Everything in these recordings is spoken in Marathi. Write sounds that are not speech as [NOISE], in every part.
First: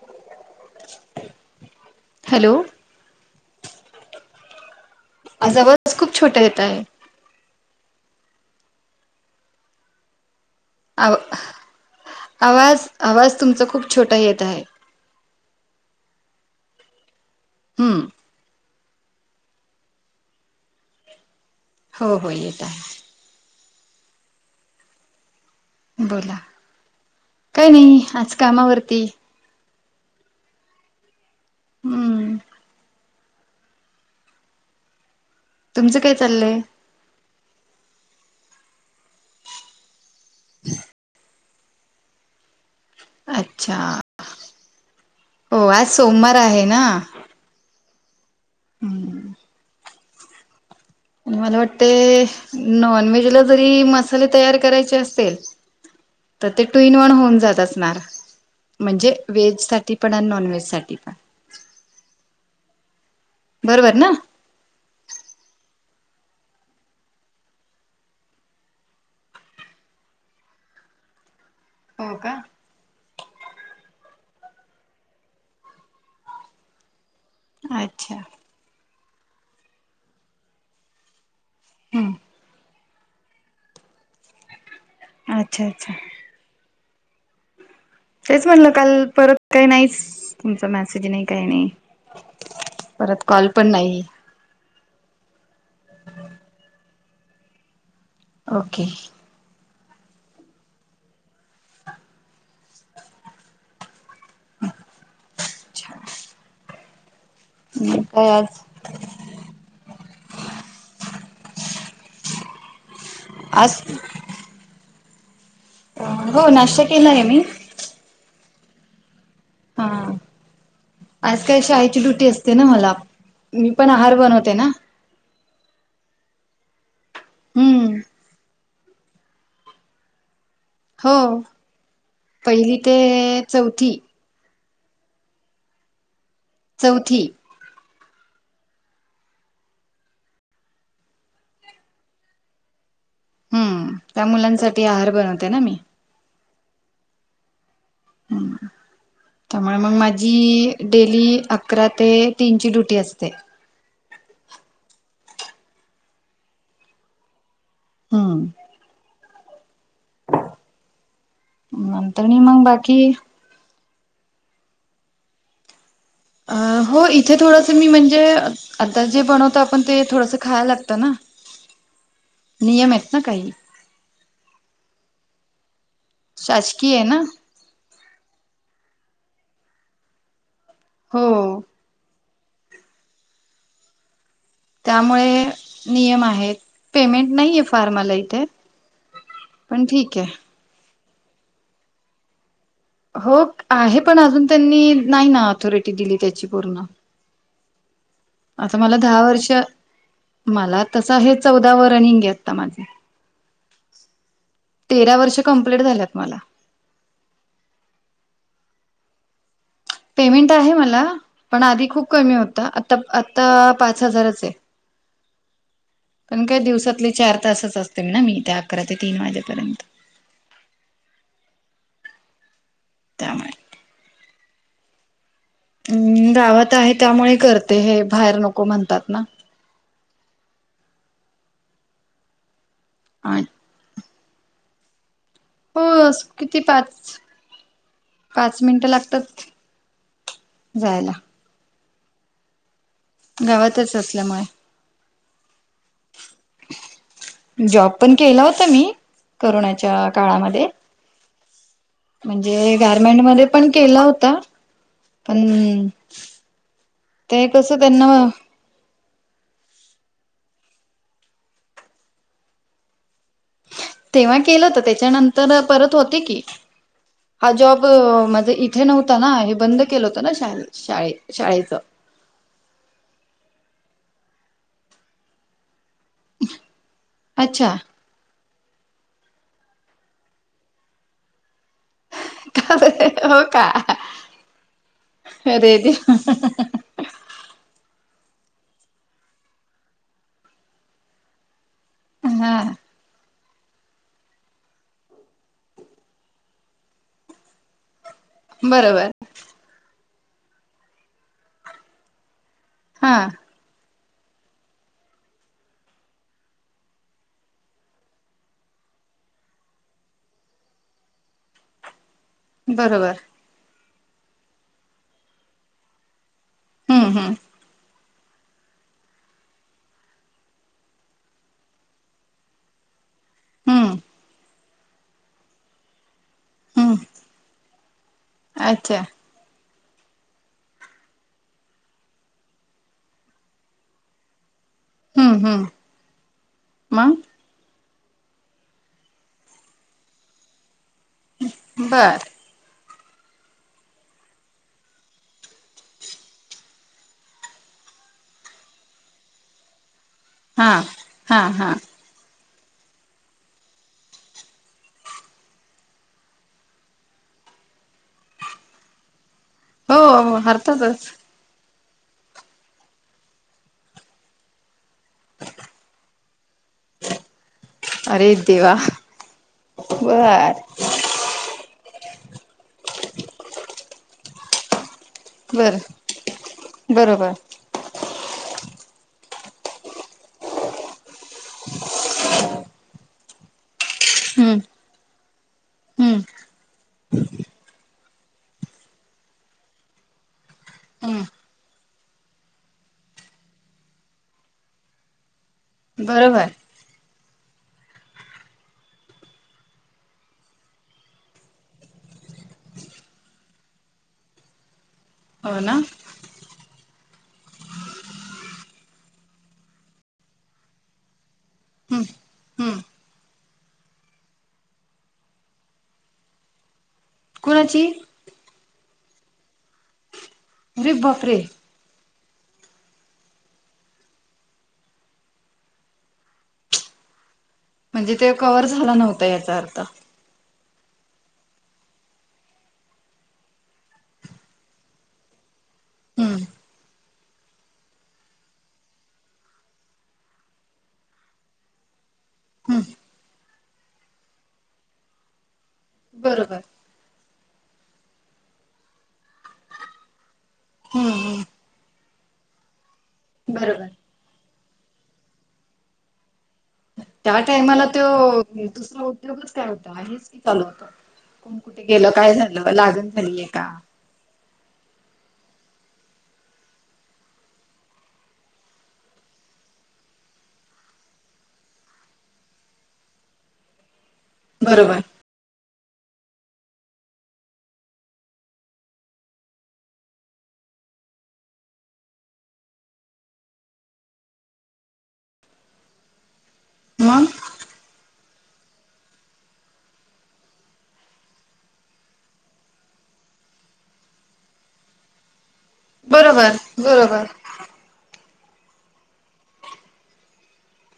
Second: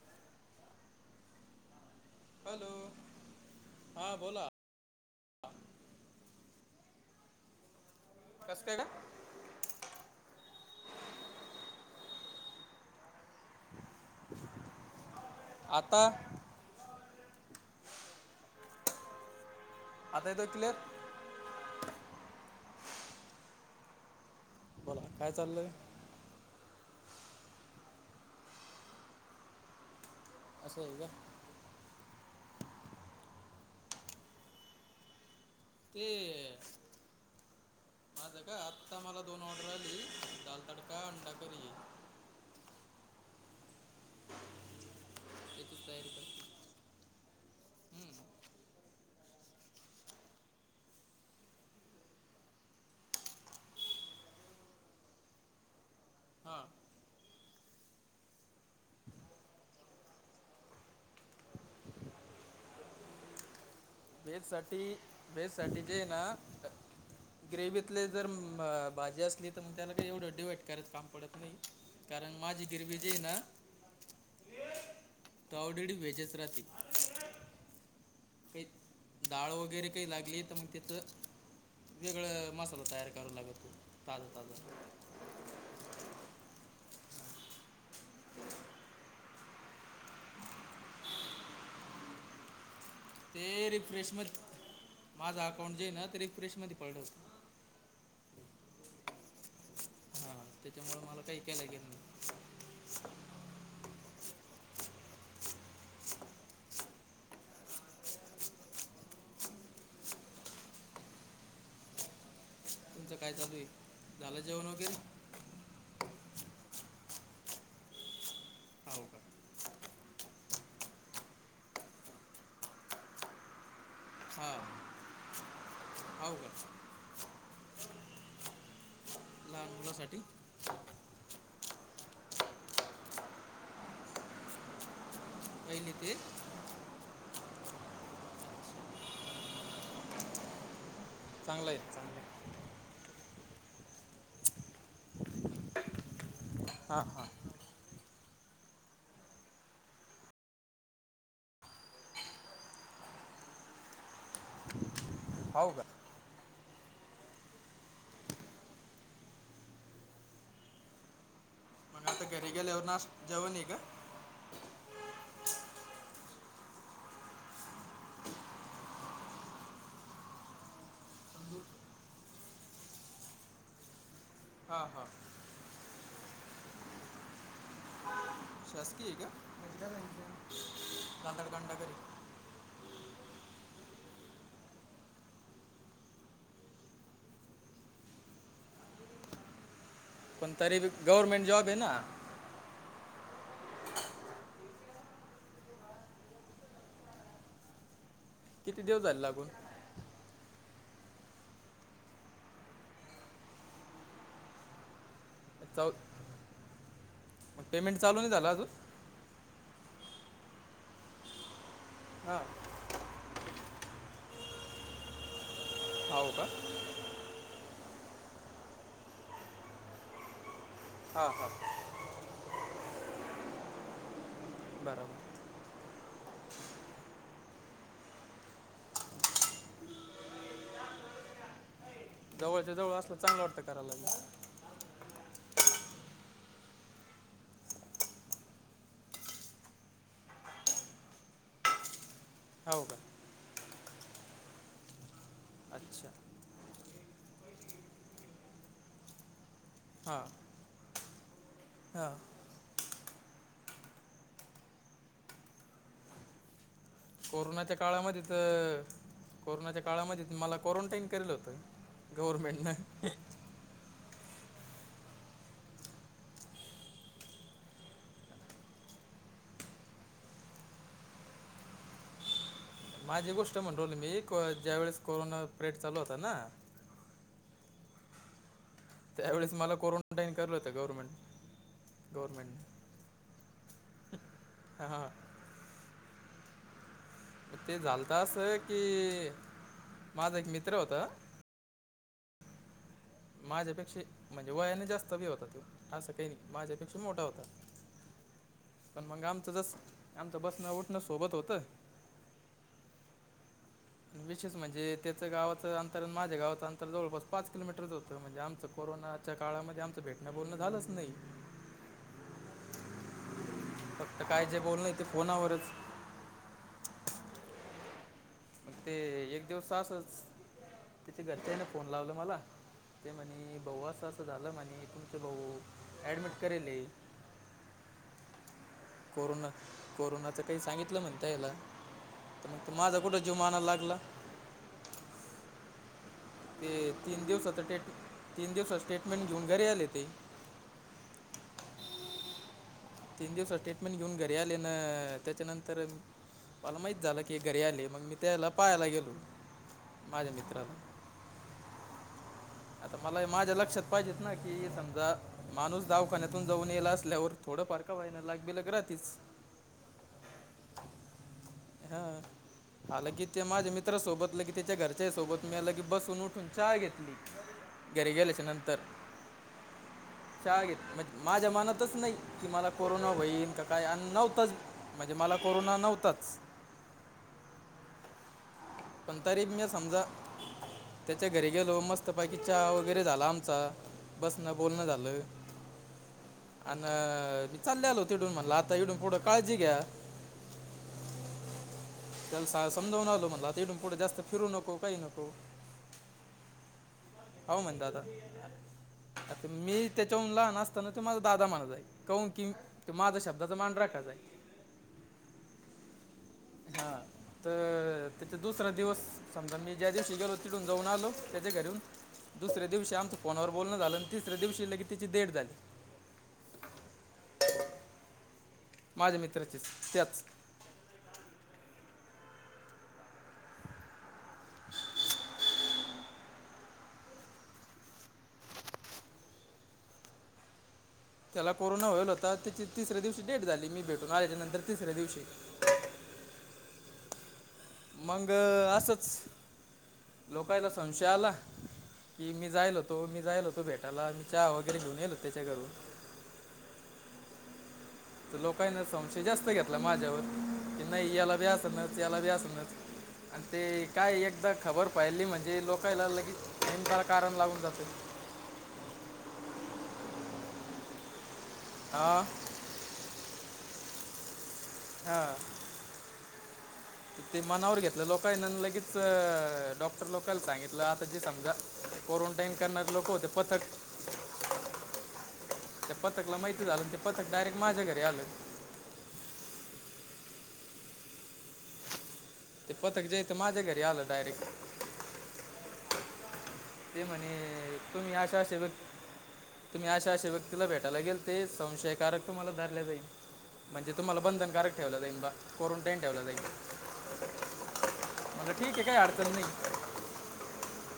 [INAUDIBLE] हॅलो, हा बोला. आज आवाज खूप छोटा येतं आहे. कस काय ग? आव आवाज आवाज तुमचा खूप छोटा येत आहे. आता हम्म. आता येतोय क्लीयर? हो हो येत आहे. बोला, काय चाललंय? बोला. काय नाही आज कामावरती. असं आहे का? हम्म. तुमचं ते काय चाललंय माझ का आता मला दोन ऑर्डर आली. दाल तडका, अंडा करी. अच्छा. हो त्याचीच आज तयारी सोमवार कर आहे ना. हम्म. मला वाटते नॉनव्हेजला जरी मसाले तयार करायचे असेल तर हां ते टू ईन वन होऊन जात असणार. म्हणजे व्हेजसाठी पण आणि नॉन व्हेजसाठी पण. बरोबर ना? व्हेजसाठी व्हेजसाठी जे आहे ना ग्रेवितली जर भाजी असली तर, मग त्याला काही एवढं डिवाईट करायच काम पडत नाही. हो कारण का माझी ग्रेव्ही जी आहे ना, ते ऑलरेडी वेगळीच राहती. अच्छा. काही डाळ वगैरे काही लागली तर मग तिथं हम्म वेगळ मसाला तयार करावं लागत, ताजं ताजं. अच्छा अच्छा. तेच म्हणलं काल परत काही नाहीच. तुमचा मॅसेज नाही, काही नाही. परत कॉल ते पण नाही. रिफ्रेशमध्ये माझं अकाउंट जे आहे ना ते रिफ्रेशमध्ये पडलं होतं. ओके. हा त्याच्यामुळे मला काही काय काय लागेन? अच्छा. मग काय आज? तुमचं काय चालू आहे, आज ‌झालं जेवण वगैरे? हो नाश्ता केलाय मी. हाव का? हा. आज काय शाळेची ड्युटी असते ना मला. मी पण आहार बनवते ना. हाव का? हम्म. कोणासाठी? हो पहिली ते चौथी. [UNINTELLIGIBLE] चौथी. चांगलं आहे, चांगलं आहे. हम्म. त्या मुलांसाठी आहार बनवते ना मी. हा हा. हम्म. त्यामुळे मग माझी, डेली अकरा ते तीनची ड्युटी असते. हो का? हम्म. मग आता नंतरनी घरी मग गेल्यावर बाकी. नाश जेवण हे का? अ हो इथे थोडंस मी म्हणजे आता जे बनवतो आपण ते थोडसं खायला लागतं ना, नियम आहेत ना काही. हा हा. शासकीय आहे ना? शासकीय आहे का? हो गांदाडकांडा करी. त्यामुळे नियम आहेत, पेमेंट नाहीय फार मला इथे. पण ठीक आहे पण तरी बी गवर्नमेंट जॉब आहेना. हो आहे, पण अजून त्यांनी नाही ना ऑथॉरिटी दिली त्याची पूर्ण. आता किती मला दिवस झाले दहा लागून वर्ष, मला तसं हे चौदा व रनिंग आता माझ्या. तेरा वर्ष कंप्लीट चौ झाल्यात मला मग पेमेंट चालू नाही झालं अजून? पेमेंट आहे मला, पण आधी खूप कमी हां होता आता आता पाच हजारच आहे. हो पण का काय दिवसातले चार तासच असते ना मी, त्या अकरा ते तीन वाजेपर्यंत. हा हा. त्यामुळे. बरोबर. हम्म गावात आहे त्यामुळे करते हे, बाहेर नको म्हणतात ना. [INAUDIBLE] जवळच्या जवळ असलं चांगलं वाटतं करायला ही. बस किती पाच, पाच मिनिटं लागतात. जायला. हो का? गावातच असल्यामुळे अच्छा. जॉब पण केला होता मी करोनाच्या हां काळामध्ये. हां म्हणजे गारमेंट मध्ये पण केला होता, पण ते कोरोनाच्या कसं त्यांना काळामध्ये तर. कोरोनाच्या काळामध्ये मला क्वारंटाईन करेल होतं, गव्हरर्मेंटनं. तेव्हा केलं होतं त्याच्यानंतर परत होते की. हा जॉब माझं इथे नव्हता ना, हे बंद केलं होतं ना शा शाळे शाळेचं. माझी गोष्ट म्हणु राहिलो मी, को ज्या वेळेस कोरोना पिरेड चालू होता ना. अच्छा. त्यावेळेस मला क्वारंटाईन करल होत, गवरमेंटन. हो का? हा हा हा. अरेे देवा. तर ते झालत अस की माझा एक मित्र होता. हा. माझ्यापेक्षा म्हणजे वयाने जास्त बी होता तो, असं काही नाही माझ्यापेक्षा मोठा होता. [UNINTELLIGIBLE] पण मग आमचं जस, आमचं बसणं उठणं सोबत होतं. हा विशेष म्हणजे, त्याचं गावाचं अंतर अन माझ्या गावाचंं अंतर जवळपास पाच किलोमीटरच होत तर म्हणजे आमचं कोरोनाच्या काळामध्ये आमचं भेटणं बोलणं झालंच नई. बरोबर. फक्त काय जे बोलणं ‌आहे ते फोनावरच‌. हम हम. मग ते एक दिवस असंच, ‌तिच्या‌ घरच्यांनी फोन लावला मला. ते म्हने भाऊ, हम्म असं असं झालं म्हने तूमचे भाऊ ऍडमिट करले लई हम्म अच्छा कोरोना. कोरोनाचं काई सांगितलं म्हणताय ना ‌‌त मग तर ‌ माझा जीव कुठं मानायला लागला. हम्म हम्म. ते मग तीन दिवसाच टेट तीन दिवसाच स्टेटमेंट घेऊन घरी आले ते. बर. तीन दिवसाचं ट्रीटमेंट घेऊन घरी आले ‌ना त्याच्यानंतर मला माहीत झालं की घरी आले ‌मग मी त्याला ‌पायाला गेलो. माझ्या हा मित्राला हा हा. आता मला माझ्या लक्षात पाहिजेत ना, की समजा माणूस‌ दवाखान्यातून जाऊन ये ल असल्यावर थोडं फार व्हय ना‌लाग बिलग रातीच. हो हो हरतातच. हा. आलं की ते माझ्या मित्रा सोबत लगी त्याच्या घरच्या सोबत‌ मया लगी बसून उठून ‌ चाहा घेतली‌. घरी अरे गेल्याच्या‌ देवा नंतर चहा बर ‌घेत‌ला म्हणजे माझ्या मनातच नई की मला कोरोना होईन का काय अन् नव्हतंच. म्हणजे मला बर कोरोना नव्हताचं. बरोबर पण तरी म्या समजा त्याच्या घरी गेलो मस्तपैकी चहा वगैरे झाला आमचा. बसण हम्म बोलण झालं. हम्म आन मी चालल्यालो तीडुन म्हणला आता इडुन पुढं काळजी घ्या. हम्म त्याला सा-समजावून आलो ‌म्हंनल आता इथून पुढं जास्त फिरू नको ‌काई‌ नको. बरोबर बरोबर. हो म्हण दादा. आता मी त्याच्याहून लहान असताना तो मला दादा म्हणालाय काउ न‌ की. तो माझ्या शब्दाचा मान राखायचाय. हो ना. हा. त त्याच्या दुसऱ्या दिवस ‌समजा मी ज्या दिवशी गेलो तीडून जाऊन आलो त्याच्या घरून. दुसऱ्या हम्म दिवशी‌ आमचं फोनावर‌ बोलणं झालं, तिसऱ्या दिवशी लगी ‌ तिची डेट झाली. कोणाची? माझ्या मितराचीच त्याच. अरे. बापरे. म्हणजे ते कवर झालं नव्हतं याचा अर्थ. त्याला कोरोना होईल होता त्याची तिसऱ्या दिवशी डेट झाली मी भेटून आल्याच्या नंतर तिसऱ्या दिवशी. हम्म मंग असच लोकायला संशय आला. ती की मी जाईल हम्म होतो मी जाईल होतो. भेटाला मी चहा वगैरे घेऊन येईल होत त्याच्या घरून बरोबर. त लोकायला संशय जास्त घेतला ‌ माझ्यावर, की‌ हम्म नई‌ याला बी हम्म आसनच याला बी आसनच. अन ते बरोबर काय एकदा खबर फैली म्हणजे लोकायला लगी टा त्या टायमाला त्यो दुसरा उद्योगचं काय होता, हेच की चालू होत. हयाला हा काय झालं लागण झाली ए का? हा. [INAUDIBLE] ते मनावर घेतलं लोकं आहे ना आणि लगेच डॉक्टर लोकाला सांगितलं आता ते समजा क्वारंटाईन करणारे लोक होते पतक. बरोबर त्या पथकला माहिती झालं आणि ते पथक डायरेक्ट माझ्या घरी आलं. ते पथक जे हाय ते माझ्या घरी आलं डायरेक्ट. ते मग म्हणे तुम्ही अशा अशा व्यक्ती. तुम्ही अशा अशा व्यक्तीला भेटायला गेलते संशयकारक तुम्हाला धरले जाईल. म्हणजे तुम्हाला बंधनकारक ठेवल जाईल बा कोरंटाईन ठेवलं जाईल का बरोबर बरोबर म्हणलं, ठीक हाय काय अडचण नाय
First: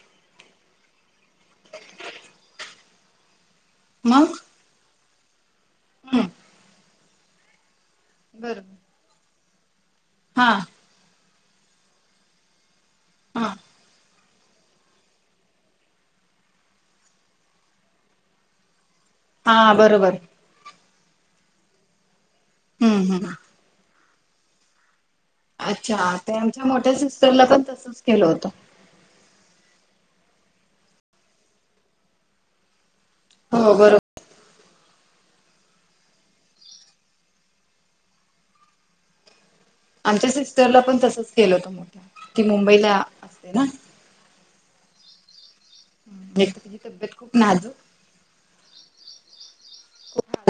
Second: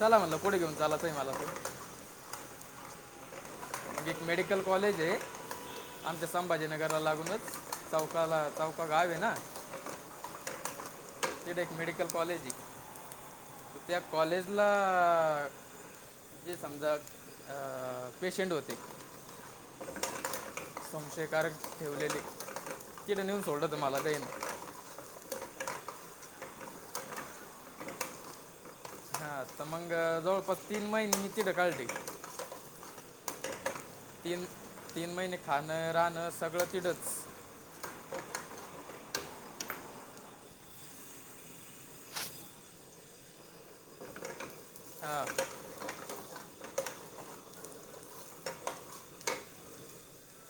चला मला कुठे घेऊन घेऊन जाताय तुम्ही. एक मग मेडिकल कॉलेज आहे. हम्म आमच्या संभाजीनगरला लागूनच चौकाला बरोबर चौका गाव आहे ना. हा तिथं एक मेडिकल कॉलेज आहे. हा त्या कॉलेजला जे समजा पेशंट होते. हा बरोबर. संशय कारक ठेवलेले हम्म तिथं हम्म नेऊन सोडलं मला त्यानं. अच्छा ते आमच्या मोठ्या सिस्टरला पण तसच केलं होतं. हा तर मंगळ जवळपास तीन महिने मी तिथे काढले. हो बरोब तीन तीन महिने खाणं राहणं सगळं तिथंच. आमच्या सिस्टरला पण तसच केलं होत म्हण, ती मुंबईला असते ना. हा. तर तिची तब्येत खूप नाजूक.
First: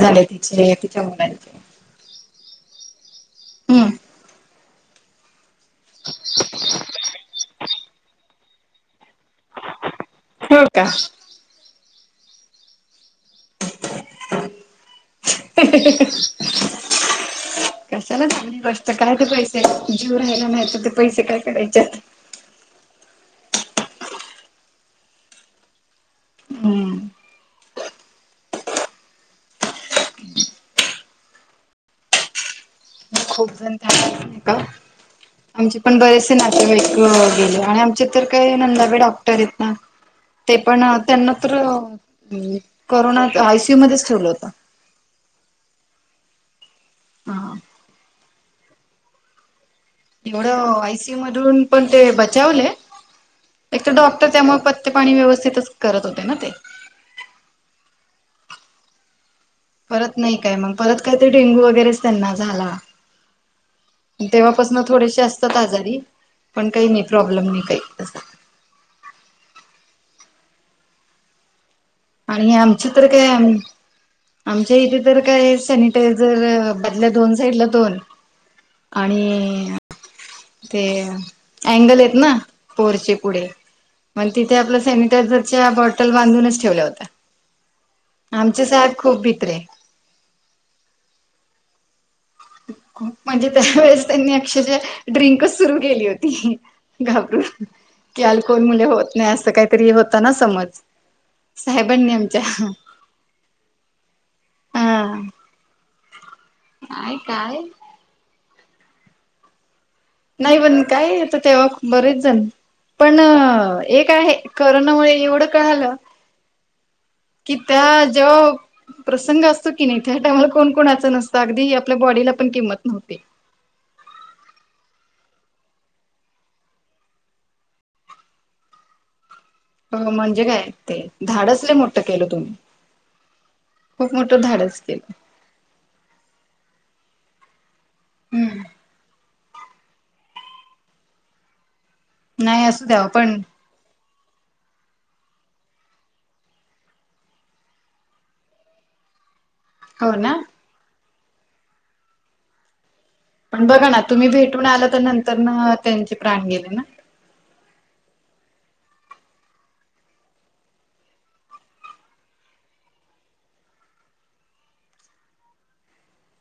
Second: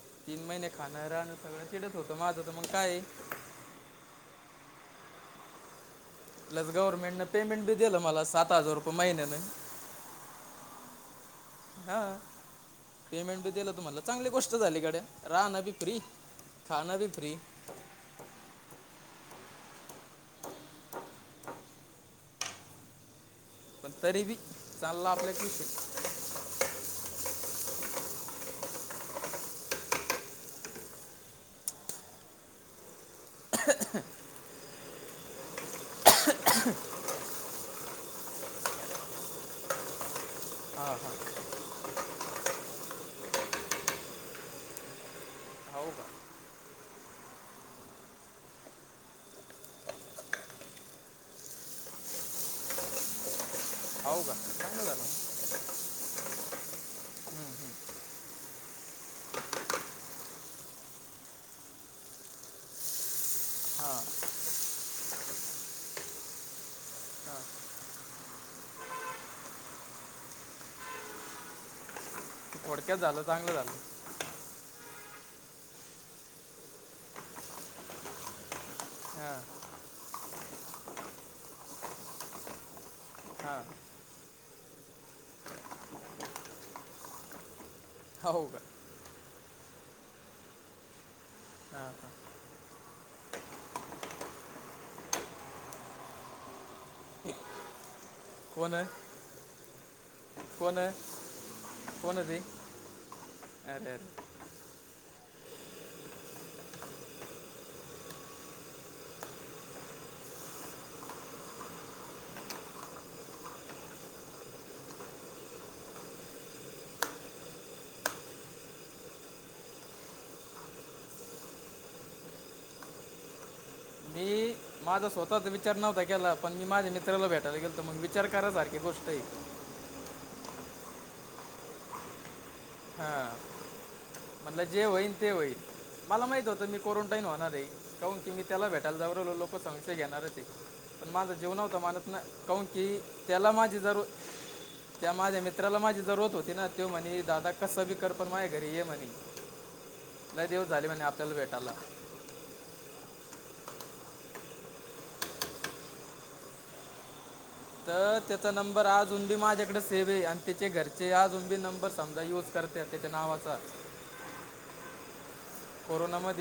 झाले तीन महिने तिचे तिच्या खाणं राहणं मुलांचे सगळं तिथेच होतं माझं तर काय? हम्म. [INAUDIBLE] प्लस गव्हर्मेंटन पेमेंट पण. दिलं मला सात हजार रुपये महिन्यान. होय का? हा. पेमेंट भी दिल तर म्हणलं चांगली गोष्ट झाली गड्या, राहणं बी फ्री खान बी फ्री. कशाला [UNINTELLIGIBLE] बसत काय ते पैसे जीव राहिला नाही तर ते पैसे काय करायचे आहेत? पण तरी बी चालला आपल्या हम्म खूप [UNINTELLIGIBLE] आमचे पण बरेचसे नातेवाईकं गेले आणि आमच्या तर काही नंदा बी डॉक्टर आहेत ना. ते पण हां हां त्यांना तर करोनात आयसीयूमध्येच ठेवलं होत. हावू का हा. एवढं आय सी यू मधून पण ते बचावले एक तर हो डॉक्टर का त्यामुळे चांगलं पथ्य झालं पाणी व्यवस्थितच करत होते ना ते. परत नाही काय. मग परत काय ते डेंग्यू वगैरेच त्यांना झाला. हां तेव्हापासून थोडेसे असतात आजारी पण, काही नाही हां प्रॉब्लेम नाही काही असा. आणि आमची थोडक्यात तर झालं काय आम्ही चांगलं झालं आमच्या इथे तर काय सॅनिटायझर बदल्या दोन जायला दोन आणि हां ते अँगल आहेत ना पोअरचे पुढे. हां मग तिथे आपलं सॅनिटायझरच्या बॉटल बांधूनच ठेवल्या होत्या. हो का आमचे साहेब खूप भित्रे. हां हां. म्हणजे, अक्षरशा त्यांनी ड्रिंकच सुरू केली होती. घाबरून की अल्कोहोल कोण मुळे आहे होत नाही असं काहीतरी होता ना कोण समज. आहे साहेबांनी कोण आहे आमच्या. ते अरे अरे हा काय काय. नाही पण काय, तर तेव्हा बरेच जन पण एक आहे, करोनामुळे एवढं कळालं की त्या जेव्हां प्रसंग असतो की नाही, त्या टायमाला कोण कोणाच नसतं. अगदी आपल्या बॉडीला पण किंमत नव्हती. मी माझा स्वतःचा विचार केला नव्हता केला पण मी माझ्या मित्राला भेटायला गेलतो मग विचार करायसारखी गोष्ट आहे म्हणजे काय, ते धाडस लय मोठं केलं तुम्ही हा खूप मोठं म्हणलं धाडस जे होईन केलं ते होईल. मला माहिती होतं मी क्वारंटईन होनार आहे, काऊण की मी त्याला हम्म भेटायला जाऊन राहिलो तो संशय घेणारच हे, पण माझं जीवनावर [UNINTELLIGIBLE] काहून नाही असू की द्याव पण त्याला माझ ती जरूर त्या माझ्या मित्राला माझी जरुरत होती ना तो म्हणे दादा कसबी कर पण माया घरी ये म्हणे, हो ना लय दिवस झाले म्हणे आपल्याला भेटायला पण, बघा ना तुम्ही भेटून आला तर नंतर ना त्यांचे प्राण गेले ना. तर त्याचा नंबर आजून बी माझ्याकडे सेव्ह आहे आणि त्याचे घरचे आजून बी नंबर समजा युज करता त्याच्याच नावाचा. [INAUDIBLE] [UNINTELLIGIBLE] कोरोनामधी.